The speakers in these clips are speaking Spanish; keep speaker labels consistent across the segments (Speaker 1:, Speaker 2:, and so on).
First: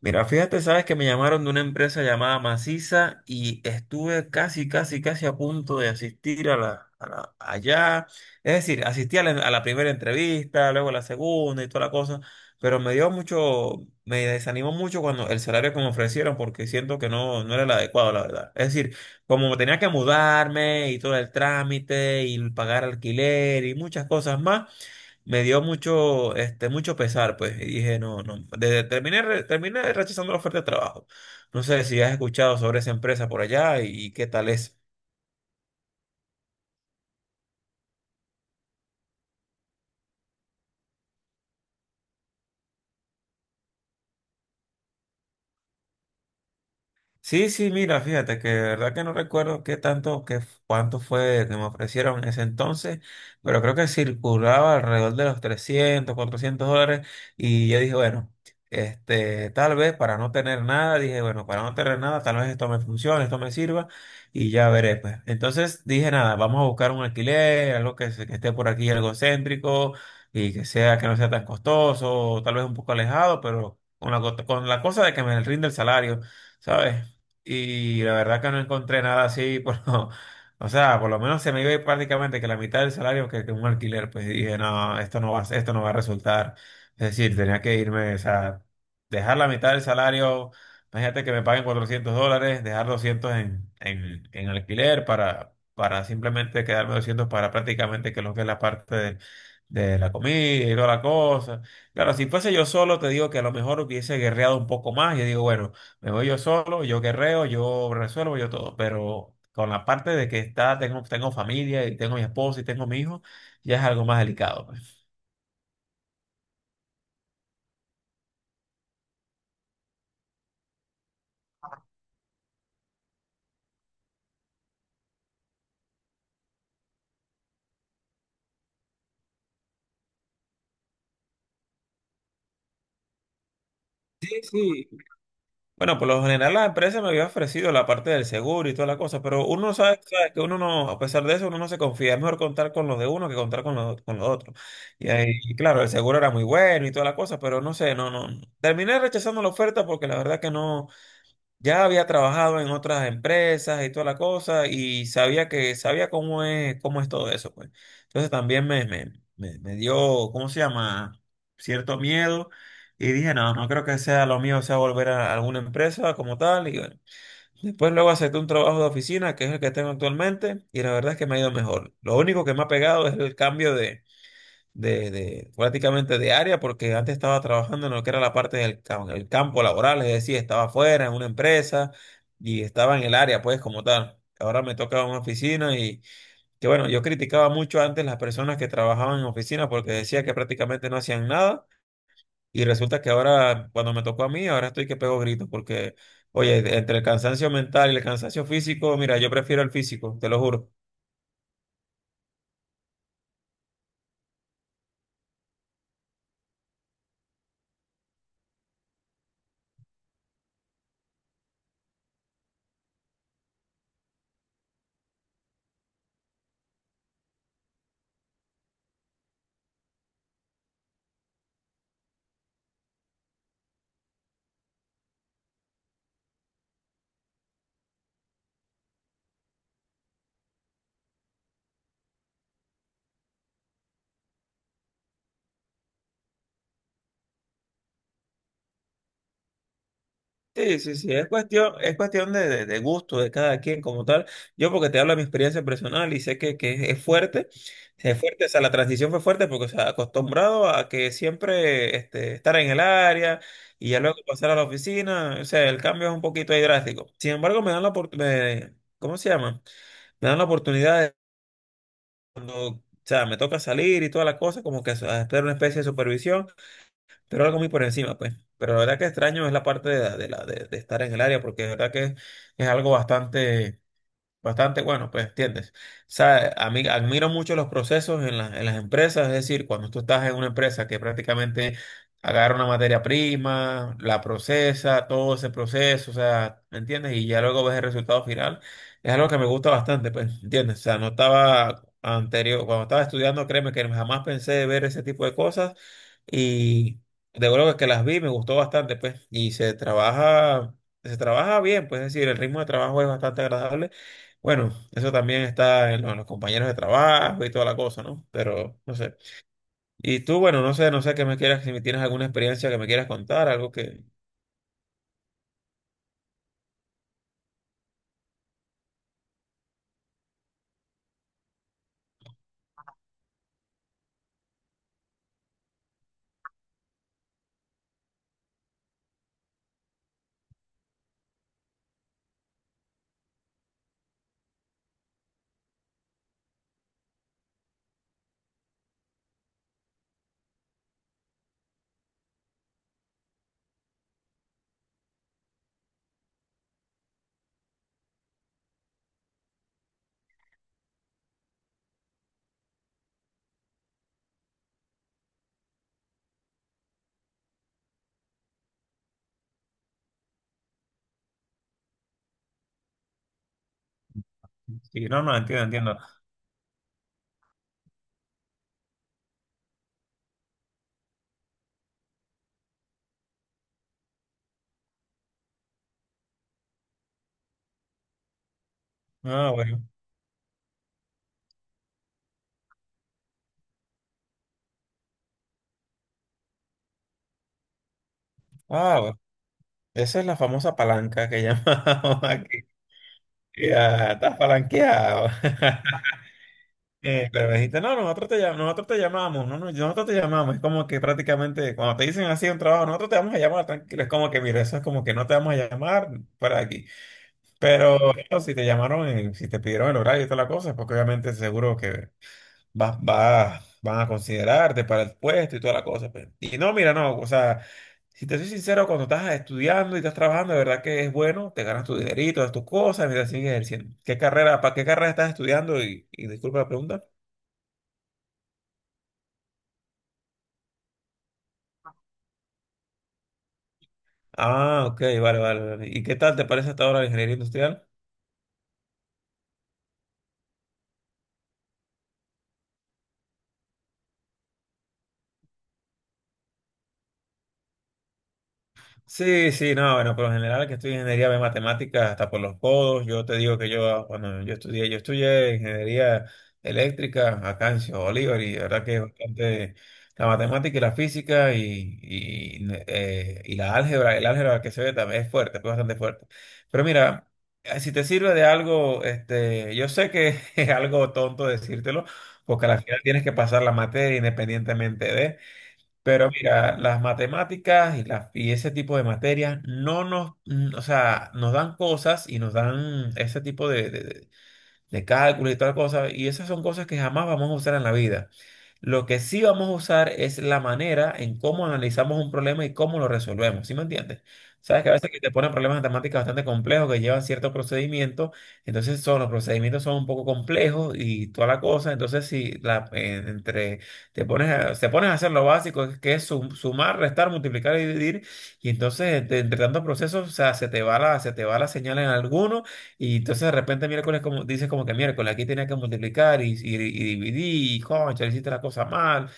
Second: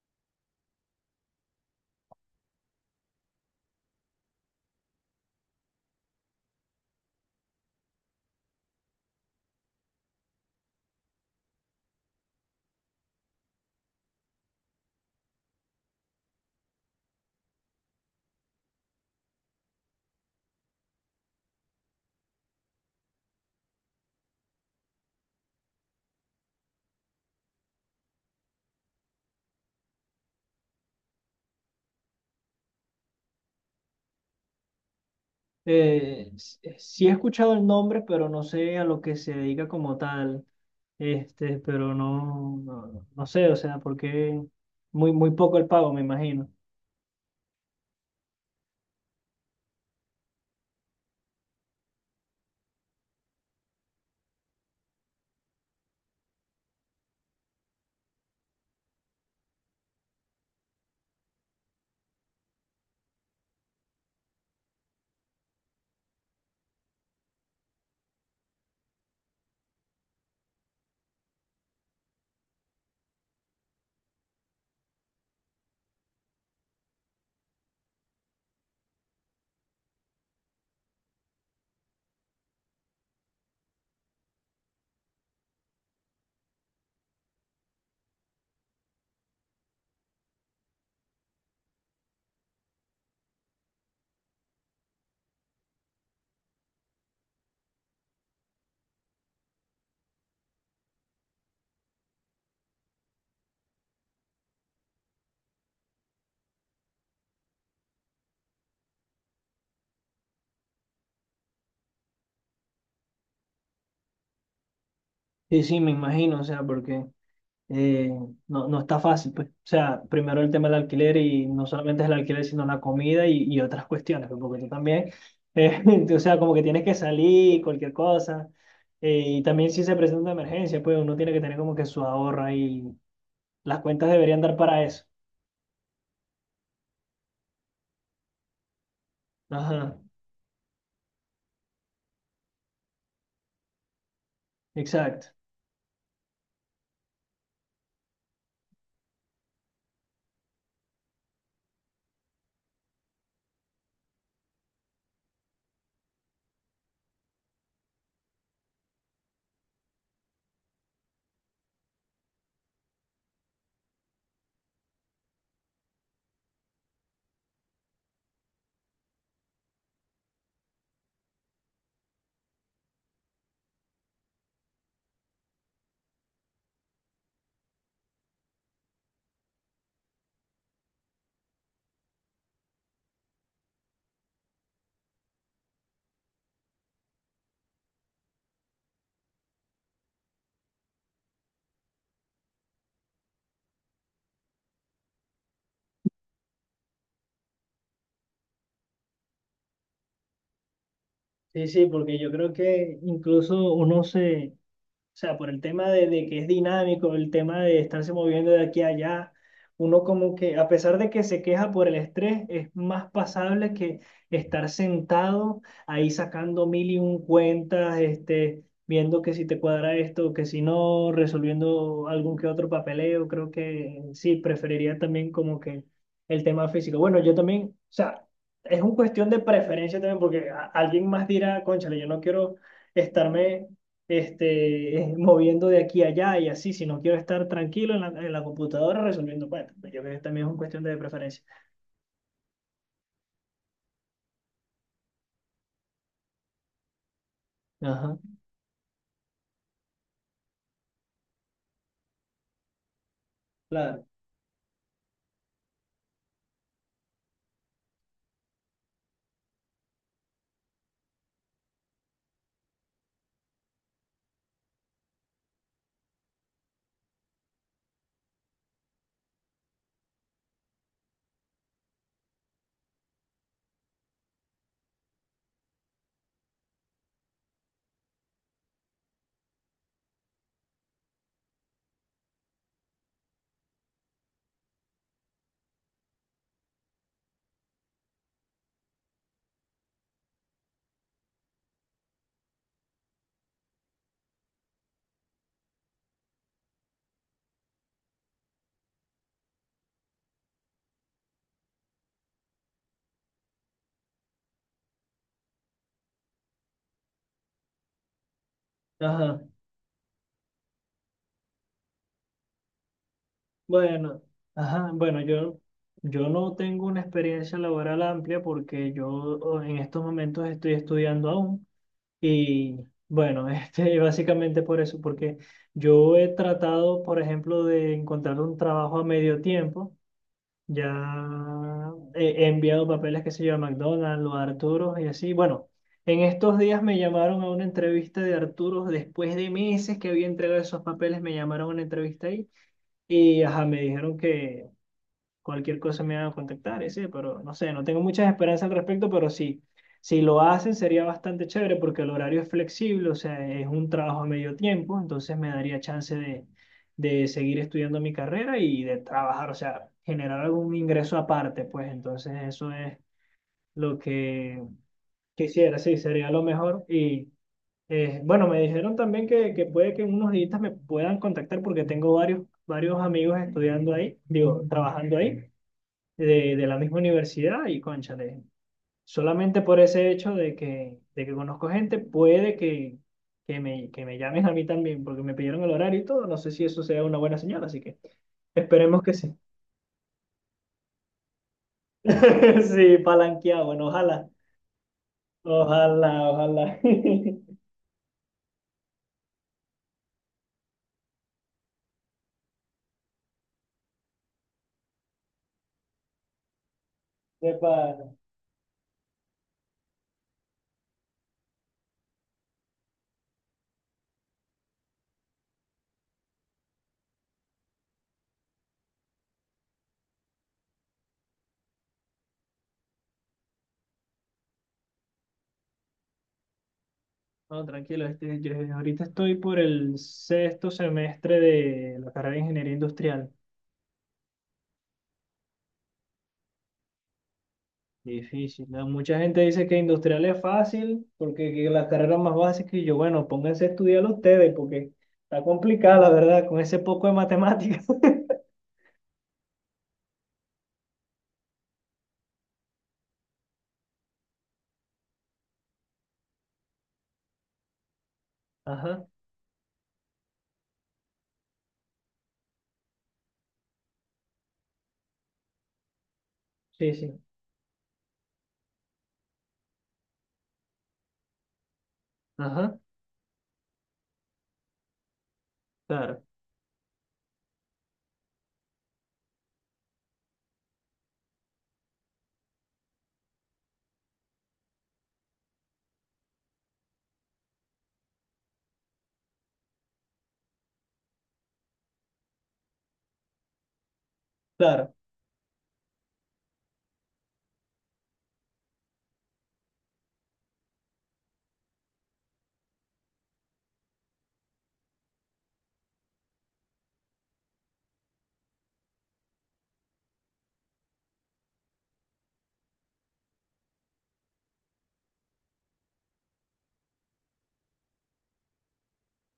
Speaker 1: Mira, fíjate, sabes que me llamaron de una empresa llamada Maciza y estuve casi, casi, casi a punto de asistir a la, allá. Es decir, asistí a la primera entrevista, luego a la segunda y toda la cosa, pero me dio mucho, me desanimó mucho cuando el salario que me ofrecieron porque siento que no era el adecuado, la verdad. Es decir, como tenía que mudarme y todo el trámite y pagar alquiler y muchas cosas más me dio mucho, mucho pesar, pues, y dije, no, no, terminé, terminé rechazando la oferta de trabajo. No sé si has escuchado sobre esa empresa por allá y qué tal es.
Speaker 2: Sí, he escuchado el nombre, pero no sé a lo que se dedica como tal. Pero no sé, o sea, porque muy poco el pago, me imagino.
Speaker 1: Sí, sí, mira, fíjate que de verdad que no recuerdo qué tanto, cuánto fue que me ofrecieron en ese entonces, pero creo que circulaba alrededor de los $300, $400 y yo dije, bueno, tal vez para no tener nada, dije, bueno, para no tener nada, tal vez esto me funcione, esto me sirva y ya veré, pues. Entonces dije, nada, vamos a buscar un alquiler, algo que, que esté por aquí, algo céntrico y que sea, que no sea tan costoso, tal vez un poco alejado, pero con la, con la cosa de que me rinde el salario. ¿Sabes? Y la verdad que no encontré nada así, o sea, por lo menos se me iba a ir prácticamente que la mitad del salario que un alquiler, pues dije, no, esto no va, esto no va a resultar. Es decir, tenía que irme, o sea, dejar la mitad del salario, imagínate que me paguen $400, dejar 200 en alquiler para simplemente quedarme 200 para prácticamente que lo que es la parte de la comida y toda la cosa. Claro, si fuese yo solo, te digo que a lo mejor hubiese guerreado un poco más, yo digo, bueno. Me voy yo solo, yo guerreo, yo resuelvo, yo todo. Pero con la parte de que está, tengo familia y tengo mi esposa y tengo mi hijo, ya es algo más delicado, pues.
Speaker 2: Sí, sí, me imagino, o sea, porque eh, no está fácil, pues. O sea, primero el tema del alquiler y no solamente es el alquiler, sino la comida y otras cuestiones, pues, porque tú también, eh, o sea, como que tienes que salir, cualquier cosa. Y también si se presenta una emergencia, pues uno tiene que tener como que su ahorro y las cuentas
Speaker 1: Sí,
Speaker 2: deberían dar para
Speaker 1: sí.
Speaker 2: eso.
Speaker 1: Bueno, por lo general la empresa me había ofrecido la parte del seguro y toda la cosa, pero uno
Speaker 2: Ajá,
Speaker 1: sabe, sabe que uno no, a pesar de eso, uno no se confía. Es mejor contar con los de uno que contar con los otros. Y
Speaker 2: exacto.
Speaker 1: ahí, y claro, el seguro era muy bueno y toda la cosa, pero no sé, no, no. Terminé rechazando la oferta porque la verdad que no. Ya había trabajado en otras empresas y toda la cosa y sabía que sabía cómo es todo eso, pues. Entonces también me dio, ¿cómo se llama? Cierto miedo y dije, no, no creo que sea lo mío, sea volver a alguna empresa como tal y bueno. Después luego acepté un trabajo de oficina, que es el que tengo actualmente y la verdad es que me ha ido mejor. Lo único que me ha pegado es el cambio de, prácticamente de área, porque antes estaba trabajando en lo que era la parte el campo laboral, es decir, estaba afuera en una empresa y estaba en el área, pues, como tal. Ahora me toca una oficina y que bueno, yo criticaba mucho antes las personas que trabajaban en oficina porque decía que prácticamente no hacían nada y resulta que ahora, cuando me tocó a mí, ahora estoy que pego gritos porque, oye, entre el cansancio mental y el cansancio físico, mira, yo prefiero el físico, te lo juro.
Speaker 2: Sí, sí, porque yo creo que incluso uno se... O sea, por el tema de que es dinámico, el tema de estarse moviendo de aquí a allá, uno como que, a pesar de que se queja por el estrés, es más pasable que estar sentado ahí sacando mil y un cuentas, viendo que si te cuadra esto, que si no, resolviendo algún que otro papeleo. Creo que sí, preferiría también como que el tema físico. Bueno, yo también, o sea, es una cuestión de preferencia también, porque alguien más dirá, cónchale, yo no quiero estarme moviendo de aquí a allá y así, si no quiero estar tranquilo en en la computadora resolviendo cuentas. Pues yo creo que también es una
Speaker 1: Sí,
Speaker 2: cuestión
Speaker 1: sí,
Speaker 2: de
Speaker 1: sí,
Speaker 2: preferencia.
Speaker 1: es cuestión de gusto de cada quien como tal. Yo porque te hablo de mi experiencia personal y sé que
Speaker 2: Ajá,
Speaker 1: es fuerte, o sea, la transición fue fuerte porque, o sea, acostumbrado a que siempre estar en el área y ya
Speaker 2: claro.
Speaker 1: luego pasar a la oficina, o sea, el cambio es un poquito ahí drástico. Sin embargo, me dan la oportunidad, ¿cómo se llama? Me dan la oportunidad de cuando, o sea, me toca salir y toda la cosa, como que hacer una especie de supervisión pero algo muy por encima, pues. Pero la verdad que extraño es la parte de estar en el área, porque la verdad que es algo bastante bastante bueno, pues, ¿entiendes? O sea, a mí admiro mucho los procesos en en las empresas, es decir, cuando tú estás en una empresa que prácticamente agarra una materia prima, la procesa, todo ese proceso, o sea, ¿me entiendes? Y ya luego ves el resultado final, es algo que me gusta bastante, pues, ¿entiendes? O sea, no estaba anterior, cuando estaba estudiando, créeme que jamás pensé de ver ese tipo de cosas y de luego que las vi, me gustó bastante, pues, y se trabaja bien, pues, es decir, el ritmo de trabajo es bastante agradable, bueno, eso también está en en los compañeros de trabajo y toda la cosa, ¿no? Pero no sé.
Speaker 2: Ajá,
Speaker 1: Y tú, bueno, no sé, no sé qué me quieras, si me tienes alguna experiencia que me quieras contar, algo que...
Speaker 2: bueno, ajá, bueno, yo, yo no tengo una experiencia laboral amplia porque yo en estos momentos estoy estudiando aún y bueno, básicamente por eso, porque yo he tratado, por ejemplo, de encontrar un trabajo a medio tiempo. Ya he enviado papeles, que se yo, a McDonald's o a Arturos y así. Bueno, en estos días me llamaron a una entrevista de Arturos. Después de meses que había entregado esos papeles, me llamaron a una entrevista ahí. Y ajá, me dijeron que cualquier cosa me van a contactar, ese, pero no sé, no tengo muchas esperanzas al respecto, pero sí, si lo hacen sería bastante chévere porque el horario es flexible, o sea, es un trabajo a medio tiempo, entonces me daría chance de seguir estudiando mi carrera y de trabajar, o sea, generar algún ingreso aparte, pues entonces eso es lo que
Speaker 1: Sí, no, no, entiendo,
Speaker 2: quisiera, sí,
Speaker 1: entiendo.
Speaker 2: sería lo mejor y... Bueno, me dijeron también que puede que en unos días me puedan contactar porque tengo varios amigos estudiando ahí, digo, trabajando ahí de la misma universidad y cónchale,
Speaker 1: Ah,
Speaker 2: solamente por
Speaker 1: bueno.
Speaker 2: ese hecho de que conozco gente, puede que, que me llamen a mí también, porque me pidieron el horario y todo, no sé si eso sea una buena señal, así que
Speaker 1: Ah,
Speaker 2: esperemos que
Speaker 1: bueno.
Speaker 2: sí.
Speaker 1: Esa es la famosa palanca que llamamos aquí.
Speaker 2: Sí, palanqueado, bueno,
Speaker 1: Ya,
Speaker 2: ojalá,
Speaker 1: estás palanqueado.
Speaker 2: ojalá, ojalá.
Speaker 1: Pero me dijiste, no, nosotros te, nosotros te llamamos, no, no, nosotros te llamamos. Es como que prácticamente cuando te dicen así un trabajo, nosotros te vamos a llamar, tranquilo. Es como que, mira, eso es como que no te vamos a llamar para aquí.
Speaker 2: Epa.
Speaker 1: Pero bueno, si te llamaron, si te pidieron el horario y toda la cosa, porque obviamente seguro que van a considerarte para el puesto y toda la cosa, pues. Y no, mira, no, o sea, si te soy sincero, cuando estás estudiando y estás trabajando, de verdad que es bueno, te ganas tu dinerito, das tus cosas, mientras sigues ejerciendo. ¿Qué carrera, para qué carrera estás estudiando? Y disculpa la pregunta.
Speaker 2: No, tranquilo, yo ahorita estoy por el sexto semestre de la carrera de Ingeniería Industrial.
Speaker 1: Ah, ok, vale, vale, vale. ¿Y qué tal te parece hasta ahora la ingeniería industrial?
Speaker 2: Difícil, ¿no? Mucha gente dice que industrial es fácil porque que las carreras más básicas y yo, bueno, pónganse a estudiar ustedes porque está complicada la verdad con ese poco de matemáticas.
Speaker 1: Sí, sí, no, bueno, por lo general que estudio ingeniería de matemáticas hasta por los codos, yo te digo que yo cuando yo estudié ingeniería eléctrica acá en Ciudad Bolívar y la verdad que es
Speaker 2: Ajá,
Speaker 1: bastante la matemática y la física y la álgebra, el álgebra que se ve también es fuerte, es bastante fuerte. Pero
Speaker 2: sí, sí,
Speaker 1: mira, si te sirve de algo, yo sé que es algo tonto decírtelo, porque
Speaker 2: ajá,
Speaker 1: al final tienes que pasar la materia independientemente de...
Speaker 2: claro,
Speaker 1: Pero mira, las matemáticas y ese tipo de materias no nos, o sea, nos dan cosas y nos dan ese tipo de cálculo y tal cosa, y esas son cosas que jamás vamos a usar en la vida. Lo que sí vamos a usar es la manera en cómo analizamos un problema y cómo lo resolvemos, ¿sí me entiendes? Sabes que a
Speaker 2: claro,
Speaker 1: veces que te ponen problemas matemáticos bastante complejos que llevan ciertos procedimientos, entonces son, los procedimientos son un poco complejos y toda la cosa, entonces si la, te pones a hacer lo básico, que es sumar, restar, multiplicar y dividir, y entonces entre tantos procesos, o sea, se te va la señal en alguno y entonces de repente miércoles como, dices como que miércoles aquí tenía que multiplicar y dividir, y concha, hiciste la cosa mal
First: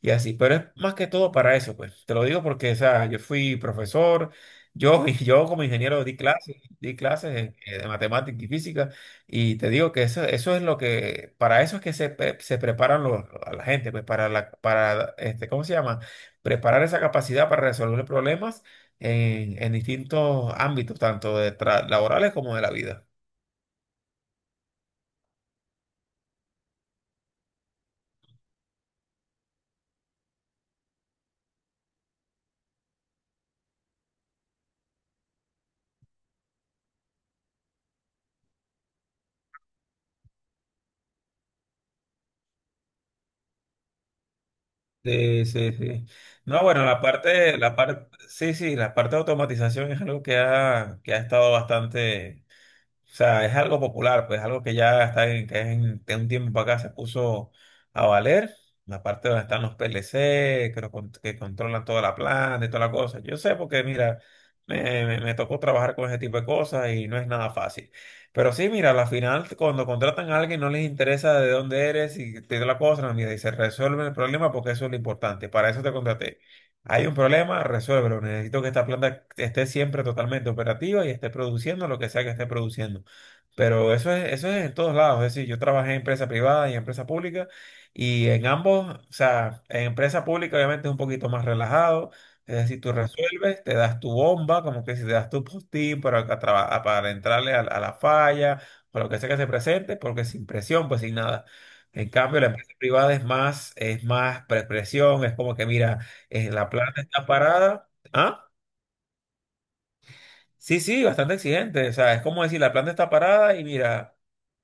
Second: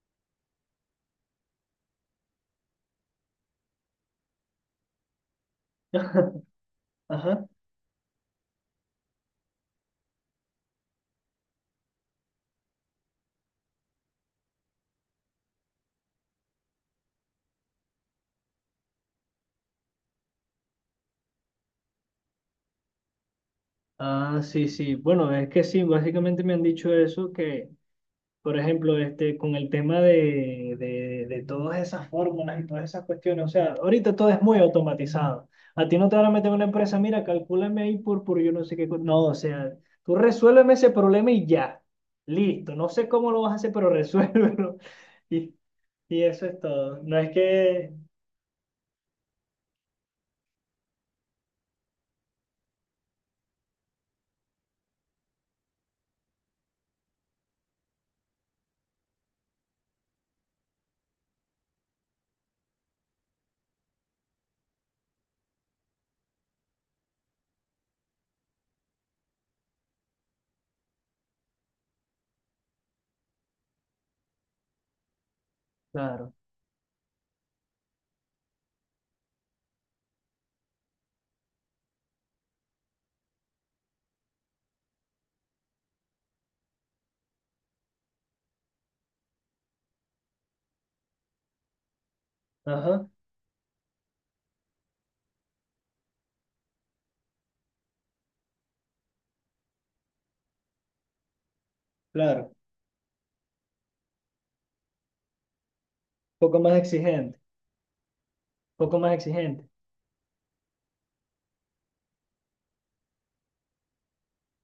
Speaker 1: y así. Pero es más que todo para eso, pues. Te lo digo porque, o sea, yo fui profesor, yo, y yo como ingeniero di clases
Speaker 2: ajá.
Speaker 1: de matemática y física y te digo que eso es lo que, para eso es que se, se preparan los, a la gente, pues para la, para, ¿cómo se llama? Preparar esa capacidad para resolver problemas en distintos ámbitos, tanto de laborales como de la vida.
Speaker 2: Ah, sí, sí, bueno, es que sí, básicamente me han dicho eso, que... Por ejemplo, con el tema de todas esas fórmulas y todas esas cuestiones, o sea, ahorita todo es muy automatizado. A ti no te van a meter en una empresa, mira, calcúlame ahí por yo no sé qué. Co-". No, o sea, tú resuélveme ese problema y ya. Listo. No sé cómo lo vas a hacer, pero resuélvelo.
Speaker 1: Sí,
Speaker 2: Y,
Speaker 1: sí, sí.
Speaker 2: y eso es
Speaker 1: No, bueno,
Speaker 2: todo. No es
Speaker 1: la
Speaker 2: que.
Speaker 1: parte, sí, sí, la parte de automatización es algo que ha estado bastante. O sea, es algo popular, pues algo que ya está en, que es en, de un tiempo para acá se puso a valer. La parte donde están los PLC, que, que controlan toda la planta y toda la cosa. Yo sé porque, mira, me tocó trabajar con ese tipo de cosas y no es nada fácil. Pero sí, mira, a la final, cuando contratan a alguien, no les interesa de dónde eres y te dio la cosa, no, mira, y se resuelve el problema porque eso es lo importante. Para eso te
Speaker 2: Claro.
Speaker 1: contraté. Hay un problema, resuélvelo. Necesito que esta planta esté siempre totalmente operativa y esté produciendo lo que sea que esté produciendo. Pero eso es en todos lados. Es decir, yo trabajé en empresa privada y en empresa pública y en ambos, o sea, en empresa pública obviamente es un poquito más relajado. Es decir, tú, claro,
Speaker 2: Ajá.
Speaker 1: resuelves, te das tu bomba, como que si te das tu postín para, para entrarle a la, a la falla o lo que sea que se presente, porque sin presión, pues sin nada. En cambio, la,
Speaker 2: Claro.
Speaker 1: claro, empresa privada es más presión, es como que, mira,
Speaker 2: Poco
Speaker 1: la
Speaker 2: más
Speaker 1: planta está
Speaker 2: exigente.
Speaker 1: parada. ¿Ah?
Speaker 2: Poco más exigente.
Speaker 1: Sí, sí, bastante exigente. O sea, es como decir, la planta está parada y mira,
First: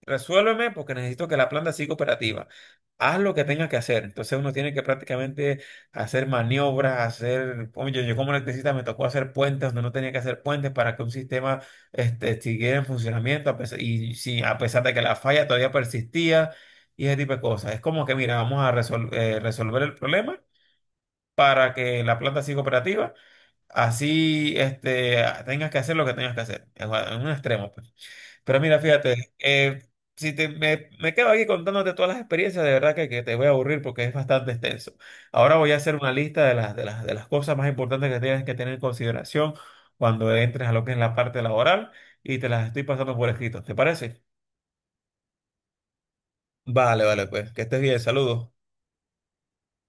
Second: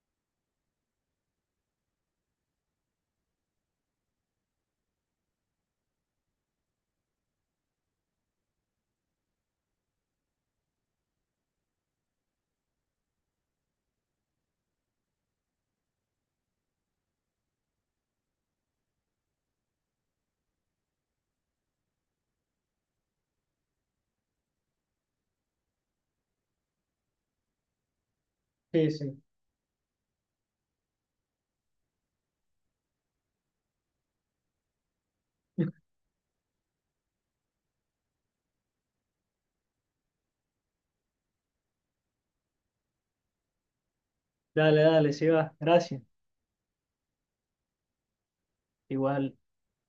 Speaker 1: resuélveme porque necesito que la planta siga operativa. Haz lo que tengas que hacer. Entonces uno tiene que prácticamente hacer maniobras, hacer... Oye, yo como electricista me tocó hacer puentes donde no tenía que hacer puentes para que un sistema, siguiera en funcionamiento y sí, a pesar de que la falla todavía persistía y ese tipo de cosas. Es como que, mira, vamos a resolver el problema para que la planta siga operativa. Así, tengas que hacer lo que tengas que hacer, en un extremo, pues. Pero mira,
Speaker 2: Sí, sí.
Speaker 1: fíjate, si te, me quedo aquí contándote todas las experiencias, de verdad que te voy a aburrir porque es bastante extenso. Ahora voy a hacer una lista de las cosas más importantes que tienes que tener en consideración cuando entres a lo que es la parte laboral y te las estoy pasando por escrito, ¿te parece?
Speaker 2: Dale, dale, sí va. Gracias.
Speaker 1: Vale, vale, pues, que estés bien, saludos.
Speaker 2: Igual.